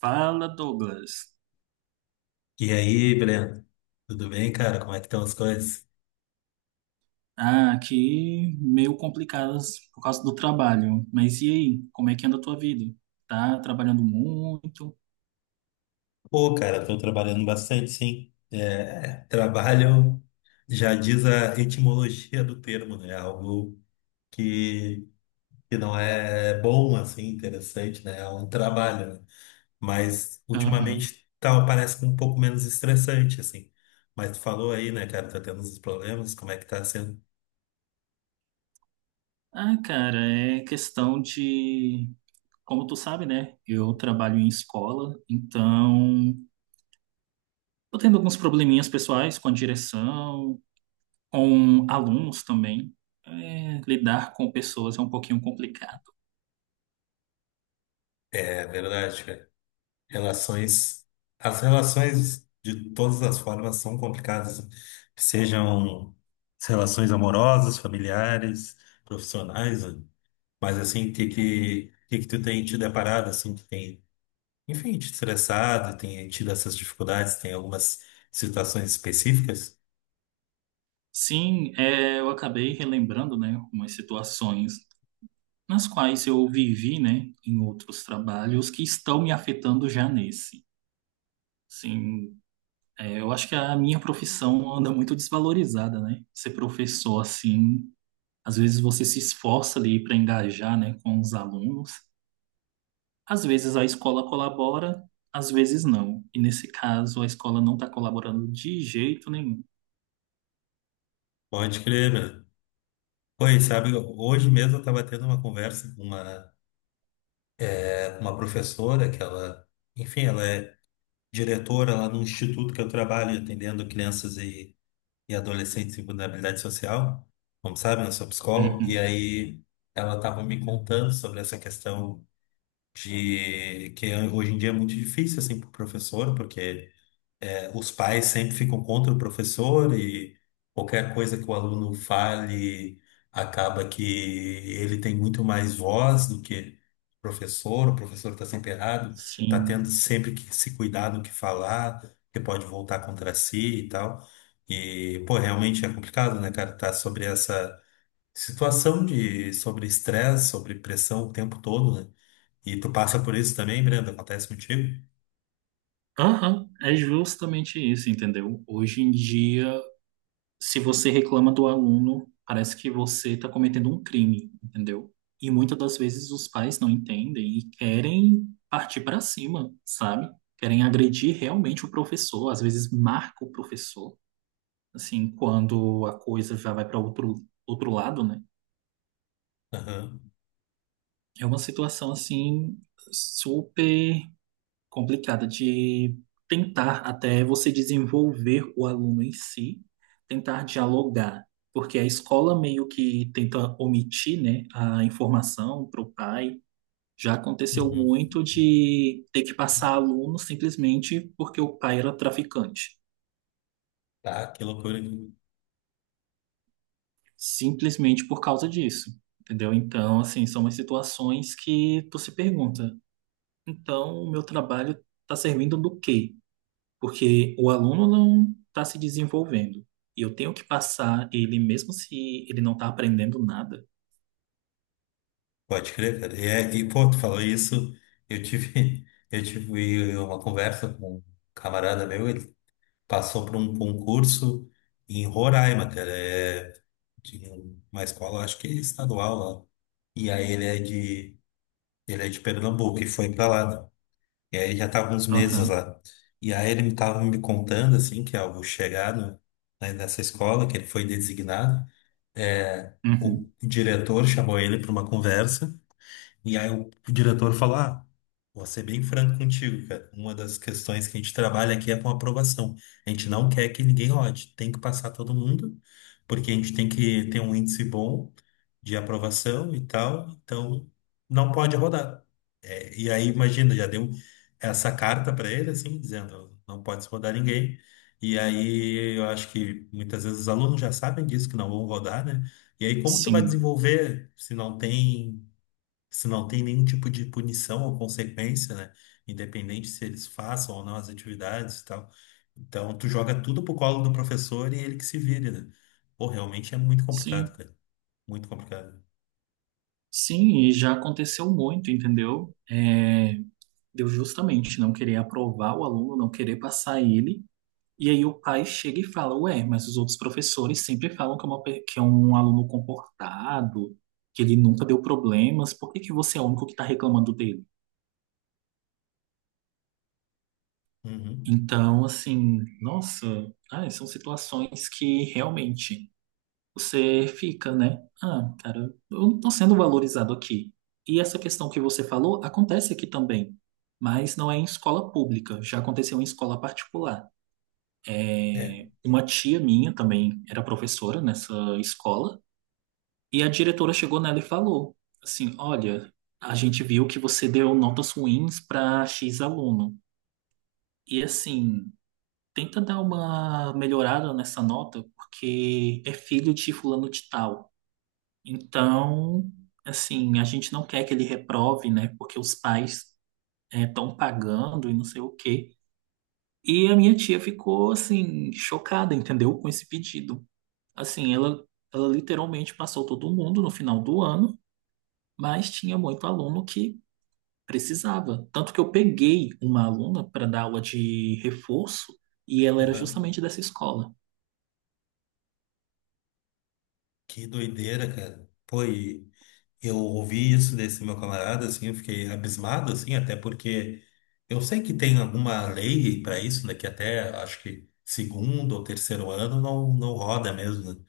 Fala, Douglas. E aí, Breno? Tudo bem, cara? Como é que estão as coisas? Ah, aqui meio complicadas por causa do trabalho. Mas e aí? Como é que anda a tua vida? Tá trabalhando muito? Pô, cara, tô trabalhando bastante, sim. Trabalho já diz a etimologia do termo, né? Algo que, que não é bom, assim, interessante, né? É um trabalho, né? Mas Aham. ultimamente tá, parece que um pouco menos estressante, assim. Mas tu falou aí, né, cara, tá tendo uns problemas, como é que tá sendo? Ah, cara, é questão de. Como tu sabe, né? Eu trabalho em escola, então tô tendo alguns probleminhas pessoais com a direção, com alunos também. É, lidar com pessoas é um pouquinho complicado. É verdade, cara. Relações, as relações de todas as formas são complicadas, sejam as relações amorosas, familiares, profissionais, né? Mas assim, o que que tu tem te deparado, assim, tu tem, enfim, te estressado, tem tido essas dificuldades, tem algumas situações específicas? Sim, é, eu acabei relembrando, né, umas situações nas quais eu vivi, né, em outros trabalhos que estão me afetando já nesse. Sim, é, eu acho que a minha profissão anda muito desvalorizada, né? Ser professor assim, às vezes você se esforça ali para engajar, né, com os alunos. Às vezes a escola colabora, às vezes não. E nesse caso a escola não está colaborando de jeito nenhum. Pode crer, meu. Pois, sabe, hoje mesmo eu estava tendo uma conversa com uma, com uma professora que ela, enfim, ela é diretora lá no instituto que eu trabalho, atendendo crianças e adolescentes em vulnerabilidade social, como sabe, eu sou psicólogo, e Uhum. aí ela estava me contando sobre essa questão de que hoje em dia é muito difícil assim para o professor, porque os pais sempre ficam contra o professor e qualquer coisa que o aluno fale acaba que ele tem muito mais voz do que o professor está sempre errado, está tendo Sim. sempre que se cuidar do que falar, que pode voltar contra si e tal. E, pô, realmente é complicado, né, cara, tá sobre essa situação de sobre estresse, sobre pressão o tempo todo, né? E tu passa por isso também, Brenda? Acontece contigo? Aham, é justamente isso, entendeu? Hoje em dia, se você reclama do aluno, parece que você está cometendo um crime, entendeu? E muitas das vezes os pais não entendem e querem partir para cima, sabe? Querem agredir realmente o professor, às vezes marca o professor, assim, quando a coisa já vai para outro, outro lado, né? Aham. É uma situação, assim, super complicada de tentar até você desenvolver o aluno em si, tentar dialogar, porque a escola meio que tenta omitir, né, a informação para o pai. Já aconteceu Uhum. muito de ter que passar aluno simplesmente porque o pai era traficante, Tá, que loucura. simplesmente por causa disso, entendeu? Então, assim, são umas situações que tu se pergunta, então o meu trabalho está servindo do quê? Porque o aluno não está se desenvolvendo. E eu tenho que passar ele, mesmo se ele não está aprendendo nada. Pode crer, cara. E, pô, tu falou isso, eu tive, eu tive uma conversa com um camarada meu, ele passou por um concurso em Roraima, cara, é de uma escola, acho que estadual lá. E aí ele é de Pernambuco e foi pra lá, né? E aí ele já tava uns meses Aham, lá. E aí ele me contando, assim, que ao chegar no, né, nessa escola, que ele foi designado, uhum. o diretor chamou ele para uma conversa e aí o diretor falou: ah, vou ser bem franco contigo, cara. Uma das questões que a gente trabalha aqui é com aprovação. A gente não quer que ninguém rode, tem que passar todo mundo, porque a gente tem que ter um índice bom de aprovação e tal, então não pode rodar. É, e aí, imagina, já deu essa carta para ele, assim, dizendo: não pode se rodar ninguém. E aí, eu acho que muitas vezes os alunos já sabem disso, que não vão rodar, né? E aí, como tu vai Sim, desenvolver se não tem nenhum tipo de punição ou consequência, né? Independente se eles façam ou não as atividades e tal. Então, tu joga tudo pro colo do professor e ele que se vire, né? Pô, realmente é muito complicado, sim, cara. Muito complicado. sim, e já aconteceu muito, entendeu? É, deu justamente não querer aprovar o aluno, não querer passar ele, e aí o pai chega e fala, ué, mas os outros professores sempre falam que é, que é um aluno comportado, que ele nunca deu problemas, por que que você é o único que está reclamando dele? Uhum. Então, assim, nossa, ai, são situações que realmente você fica, né? Ah, cara, eu não tô sendo valorizado aqui. E essa questão que você falou acontece aqui também, mas não é em escola pública, já aconteceu em escola particular. É, É. uma tia minha também era professora nessa escola, e a diretora chegou nela e falou assim: Olha, a gente viu que você deu notas ruins para X aluno. E assim, tenta dar uma melhorada nessa nota, porque é filho de fulano de tal. Então, assim, a gente não quer que ele reprove, né? Porque os pais estão pagando e não sei o quê. E a minha tia ficou, assim, chocada, entendeu? Com esse pedido. Assim, ela literalmente passou todo mundo no final do ano, mas tinha muito aluno que precisava. Tanto que eu peguei uma aluna para dar aula de reforço e ela era Aham. justamente dessa escola. Que doideira, cara. Pô, e eu ouvi isso desse meu camarada, assim, eu fiquei abismado, assim, até porque eu sei que tem alguma lei para isso, né? Que até acho que segundo ou terceiro ano não roda mesmo, né?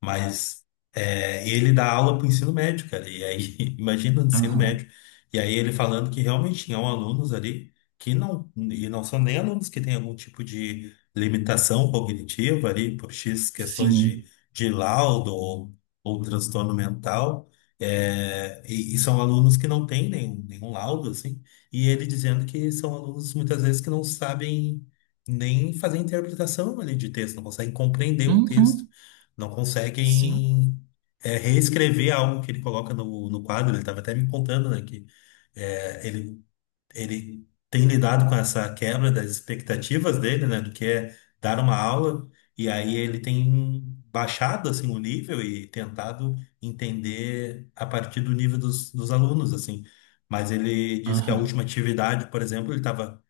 Mas ele dá aula para o ensino médio, cara. E aí, imagina o ensino Aham. médio. E aí ele falando que realmente tinham alunos ali que não, e não são nem alunos que têm algum tipo de limitação cognitiva ali, por X questões Sim. de laudo ou transtorno mental. E são alunos que não têm nenhum laudo, assim, e ele dizendo que são alunos muitas vezes que não sabem nem fazer interpretação ali de texto, não conseguem compreender o texto Uhum. não Sim. conseguem reescrever algo que ele coloca no quadro. Ele estava até me contando, né, que é, ele, ele tem lidado com essa quebra das expectativas dele, né, do que é dar uma aula, e aí ele tem baixado, assim, o nível e tentado entender a partir do nível dos alunos, assim. Mas ele disse que a Aham. última atividade, por exemplo, ele estava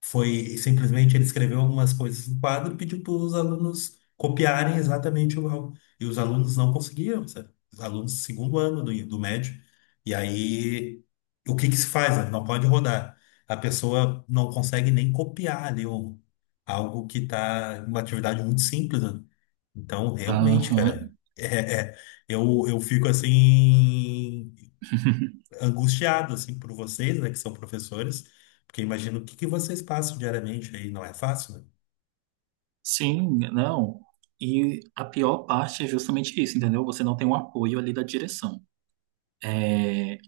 foi simplesmente ele escreveu algumas coisas no quadro e pediu para os alunos copiarem exatamente igual. E os alunos não conseguiam, sabe? Os alunos do segundo ano do médio. E aí, o que que se faz? Né? Não pode rodar. A pessoa não consegue nem copiar ali algo que está uma atividade muito simples, né? Então, realmente, Aham. cara, é- eu fico assim angustiado, assim, por vocês, né, que são professores, porque imagino o que que vocês passam diariamente aí, não é fácil, né? Sim, não. E a pior parte é justamente isso, entendeu? Você não tem um apoio ali da direção. É,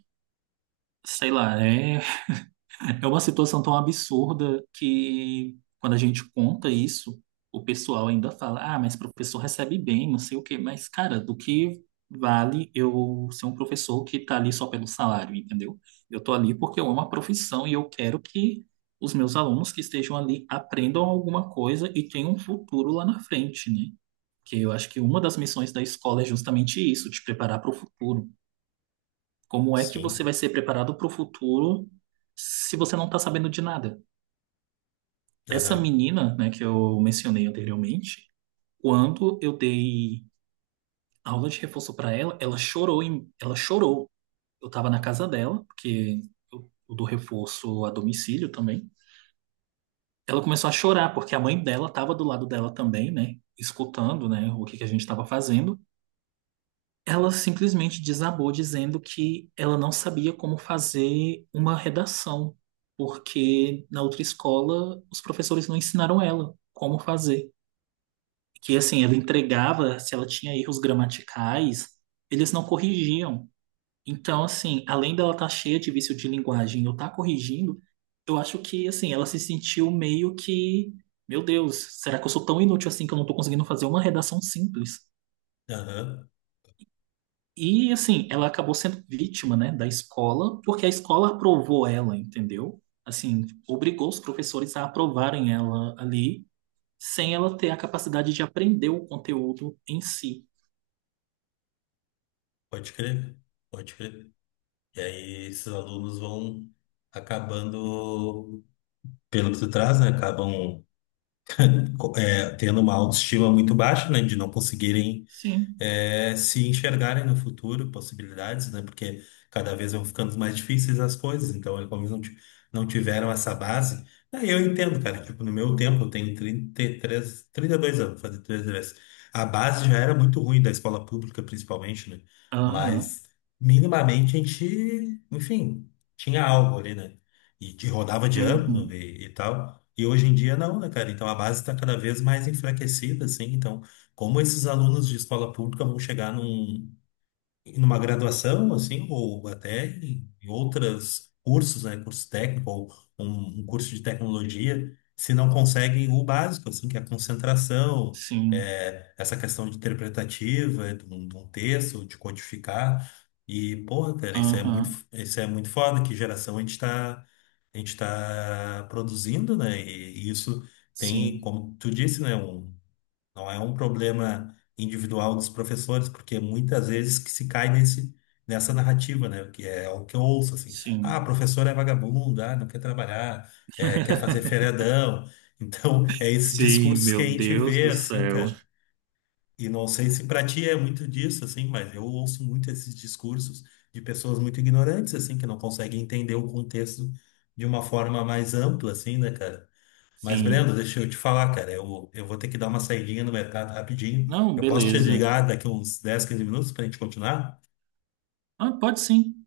sei lá, é. É uma situação tão absurda que, quando a gente conta isso, o pessoal ainda fala: ah, mas professor recebe bem, não sei o quê. Mas, cara, do que vale eu ser um professor que tá ali só pelo salário, entendeu? Eu tô ali porque eu amo a profissão e eu quero que os meus alunos que estejam ali aprendam alguma coisa e tenham um futuro lá na frente, né? Que eu acho que uma das missões da escola é justamente isso, te preparar para o futuro. Como é que você vai Sim, ser preparado para o futuro se você não está sabendo de nada? Essa aham, menina, né, que eu mencionei anteriormente, quando eu dei aula de reforço para ela, ela ela chorou. Eu estava na casa dela, porque eu dou reforço a domicílio também. Ela começou a chorar porque a mãe dela estava do lado dela também, né, escutando, né, o que que a gente estava fazendo. Ela simplesmente desabou dizendo que ela não sabia como fazer uma redação, porque na outra escola os professores não ensinaram ela como fazer. Que assim, ela entregava, se ela tinha erros gramaticais, eles não corrigiam. Então, assim, além dela estar cheia de vício de linguagem, eu estar corrigindo, eu acho que assim, ela se sentiu meio que, meu Deus, será que eu sou tão inútil assim que eu não estou conseguindo fazer uma redação simples? aham, E assim, ela acabou sendo vítima, né, da escola, porque a escola aprovou ela, entendeu? Assim, obrigou os professores a aprovarem ela ali, sem ela ter a capacidade de aprender o conteúdo em si. pode crer, pode crer. E aí esses alunos vão acabando, pelo que tu traz, né, acabam tendo uma autoestima muito baixa, né, de não conseguirem Sim. Se enxergarem no futuro possibilidades, né? Porque cada vez vão ficando mais difíceis as coisas, então eles como eles não, ti- não tiveram essa base. Aí eu entendo, cara, tipo, no meu tempo, eu tenho 33, 32 anos, fazer 33. A base já era muito ruim da escola pública, principalmente, né? Aham. Mas minimamente a gente, enfim, tinha algo ali, né? Rodava de ano Uhum. E tal. E hoje em dia não, né, cara? Então a base está cada vez mais enfraquecida, assim, então como esses alunos de escola pública vão chegar numa graduação, assim, ou até em outras cursos, né, curso técnico ou um curso de tecnologia, se não conseguem o básico, assim, que é a concentração, Sim. Essa questão de interpretativa, de um texto, de codificar. E, porra, cara, Aham. isso é muito foda, que geração a gente tá produzindo, né? E isso tem, Sim. como tu disse, né, um não é um problema individual dos professores, porque muitas vezes que se cai nessa narrativa, né? Que é o que eu ouço, assim. Ah, Sim. professor é vagabundo, ah, não quer trabalhar, quer fazer feriadão. Então, é esse Sim, discurso que a meu gente Deus vê, do assim, céu. cara. E não sei se pra ti é muito disso, assim, mas eu ouço muito esses discursos de pessoas muito ignorantes, assim, que não conseguem entender o contexto de uma forma mais ampla, assim, né, cara? Mas, Sim. Brenda, deixa eu te falar, cara. Eu vou ter que dar uma saidinha no mercado rapidinho. Não, Eu posso te beleza. ligar daqui uns 10, 15 minutos pra gente continuar? Ah, pode sim.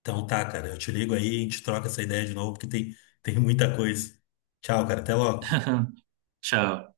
Então tá, cara. Eu te ligo aí e a gente troca essa ideia de novo, porque tem muita coisa. Tchau, cara. Até logo. Tchau.